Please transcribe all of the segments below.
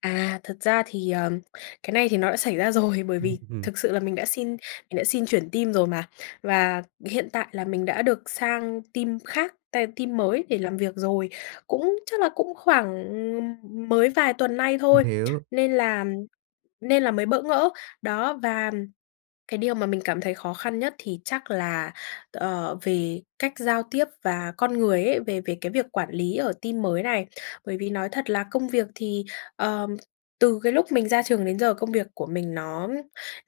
À, thật ra thì, ờ, cái này thì nó đã xảy ra rồi. Bởi Ưm vì hừm. thực sự là mình đã xin mình đã xin chuyển team rồi mà, và hiện tại là mình đã được sang team khác, tai team mới để làm việc rồi, cũng chắc là cũng khoảng mới vài tuần nay M thôi hiểu. nên là nên là mới bỡ ngỡ. Đó, và cái điều mà mình cảm thấy khó khăn nhất thì chắc là t ờ, về cách giao tiếp và con người ấy, về về cái việc quản lý ở team mới này. Bởi vì nói thật là công việc thì, ờm, từ cái lúc mình ra trường đến giờ công việc của mình nó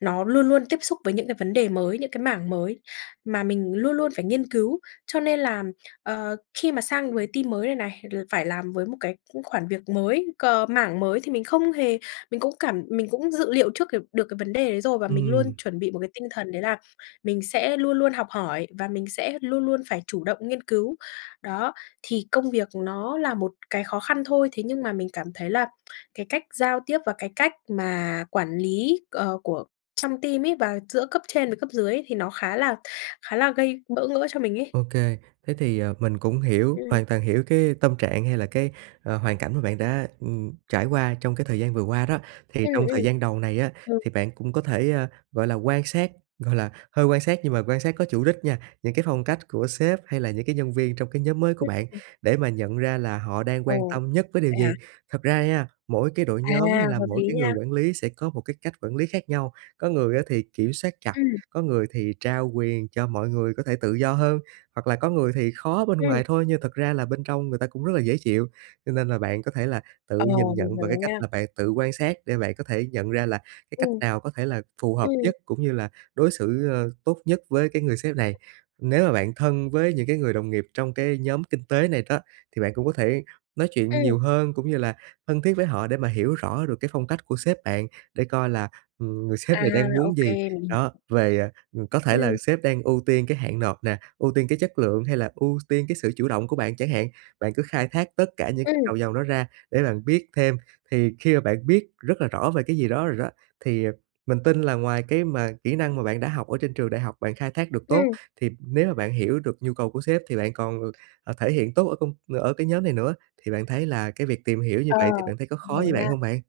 nó luôn luôn tiếp xúc với những cái vấn đề mới, những cái mảng mới mà mình luôn luôn phải nghiên cứu, cho nên là, ờ, khi mà sang với team mới này này l phải làm với một cái cũng khoản việc mới, cờ mảng mới thì mình không hề mình cũng cảm mình cũng dự liệu trước cái được cái vấn đề đấy rồi và mình luôn Ừm. chuẩn bị một cái tinh thần đấy là mình sẽ luôn luôn học hỏi và mình sẽ luôn luôn phải chủ động nghiên cứu. Đó, thì công việc nó là một cái khó khăn thôi, thế nhưng mà mình cảm thấy là cái cách giao tiếp và cái cách mà quản lý, ờ, của trong team ấy và giữa cấp trên với cấp dưới thì nó khá là khá là gây bỡ ngỡ cho mình ấy. Ô kê, thế thì, ờ, mình cũng hiểu, Ừm. hoàn toàn hiểu cái tâm trạng hay là cái, à, hoàn cảnh mà bạn đã, ừm, trải qua trong cái thời gian vừa qua đó. Thì Ừm, trong ừm. thời gian đầu này á, Ừ. thì bạn cũng có thể, gọi là, quan sát, gọi là, hơi quan sát nhưng mà quan sát có chủ đích nha, những cái phong cách của sếp hay là những cái nhân viên trong cái nhóm mới của bạn Ừm. để mà nhận ra là họ đang Ờ, quan tâm nhất với điều vậy hả? gì. Thật ra nha, mỗi cái đội À, nhóm hay là hợp mỗi lý cái người nha. quản lý sẽ có một cái cách quản lý khác nhau. Có người á thì kiểm soát chặt, Ừm. có người thì trao quyền cho mọi người có thể tự do hơn, hoặc là có người thì khó bên Ừm. ngoài thôi nhưng thật ra là bên trong người ta cũng rất là dễ chịu. Cho nên là bạn có thể là tự Ờ, nhìn mình nhận hiểu bằng cái rồi cách nha. là bạn tự quan sát để bạn có thể nhận ra là cái cách Ừm. nào có thể là phù hợp Ừm. nhất cũng như là đối xử tốt nhất với cái người sếp này. Nếu mà bạn thân với những cái người đồng nghiệp trong cái nhóm kinh tế này đó, thì bạn cũng có thể nói chuyện Ừm. nhiều hơn cũng như là thân thiết với họ để mà hiểu rõ được cái phong cách của sếp bạn để coi là, ừm, người sếp À, này đang ô muốn gì, kê, mình hiểu. đó, về ừm, có thể là Ừm. sếp đang ưu tiên cái hạn nộp nè, ưu tiên cái chất lượng hay là ưu tiên cái sự chủ động của bạn chẳng hạn. Bạn cứ khai thác tất cả những gạch Ừm. đầu dòng đó ra để bạn biết thêm. Thì khi mà bạn biết rất là rõ về cái gì đó rồi đó, thì mình tin là ngoài cái mà kỹ năng mà bạn đã học ở trên trường đại học bạn khai thác được tốt, Ừm. thì nếu mà bạn hiểu được nhu cầu của sếp thì bạn còn, ờ, thể hiện tốt ở công ở cái nhóm này nữa. Thì bạn thấy là cái việc tìm hiểu như Ờ, vậy thì bạn thấy có khó với bạn hiểu hông nha. bạn?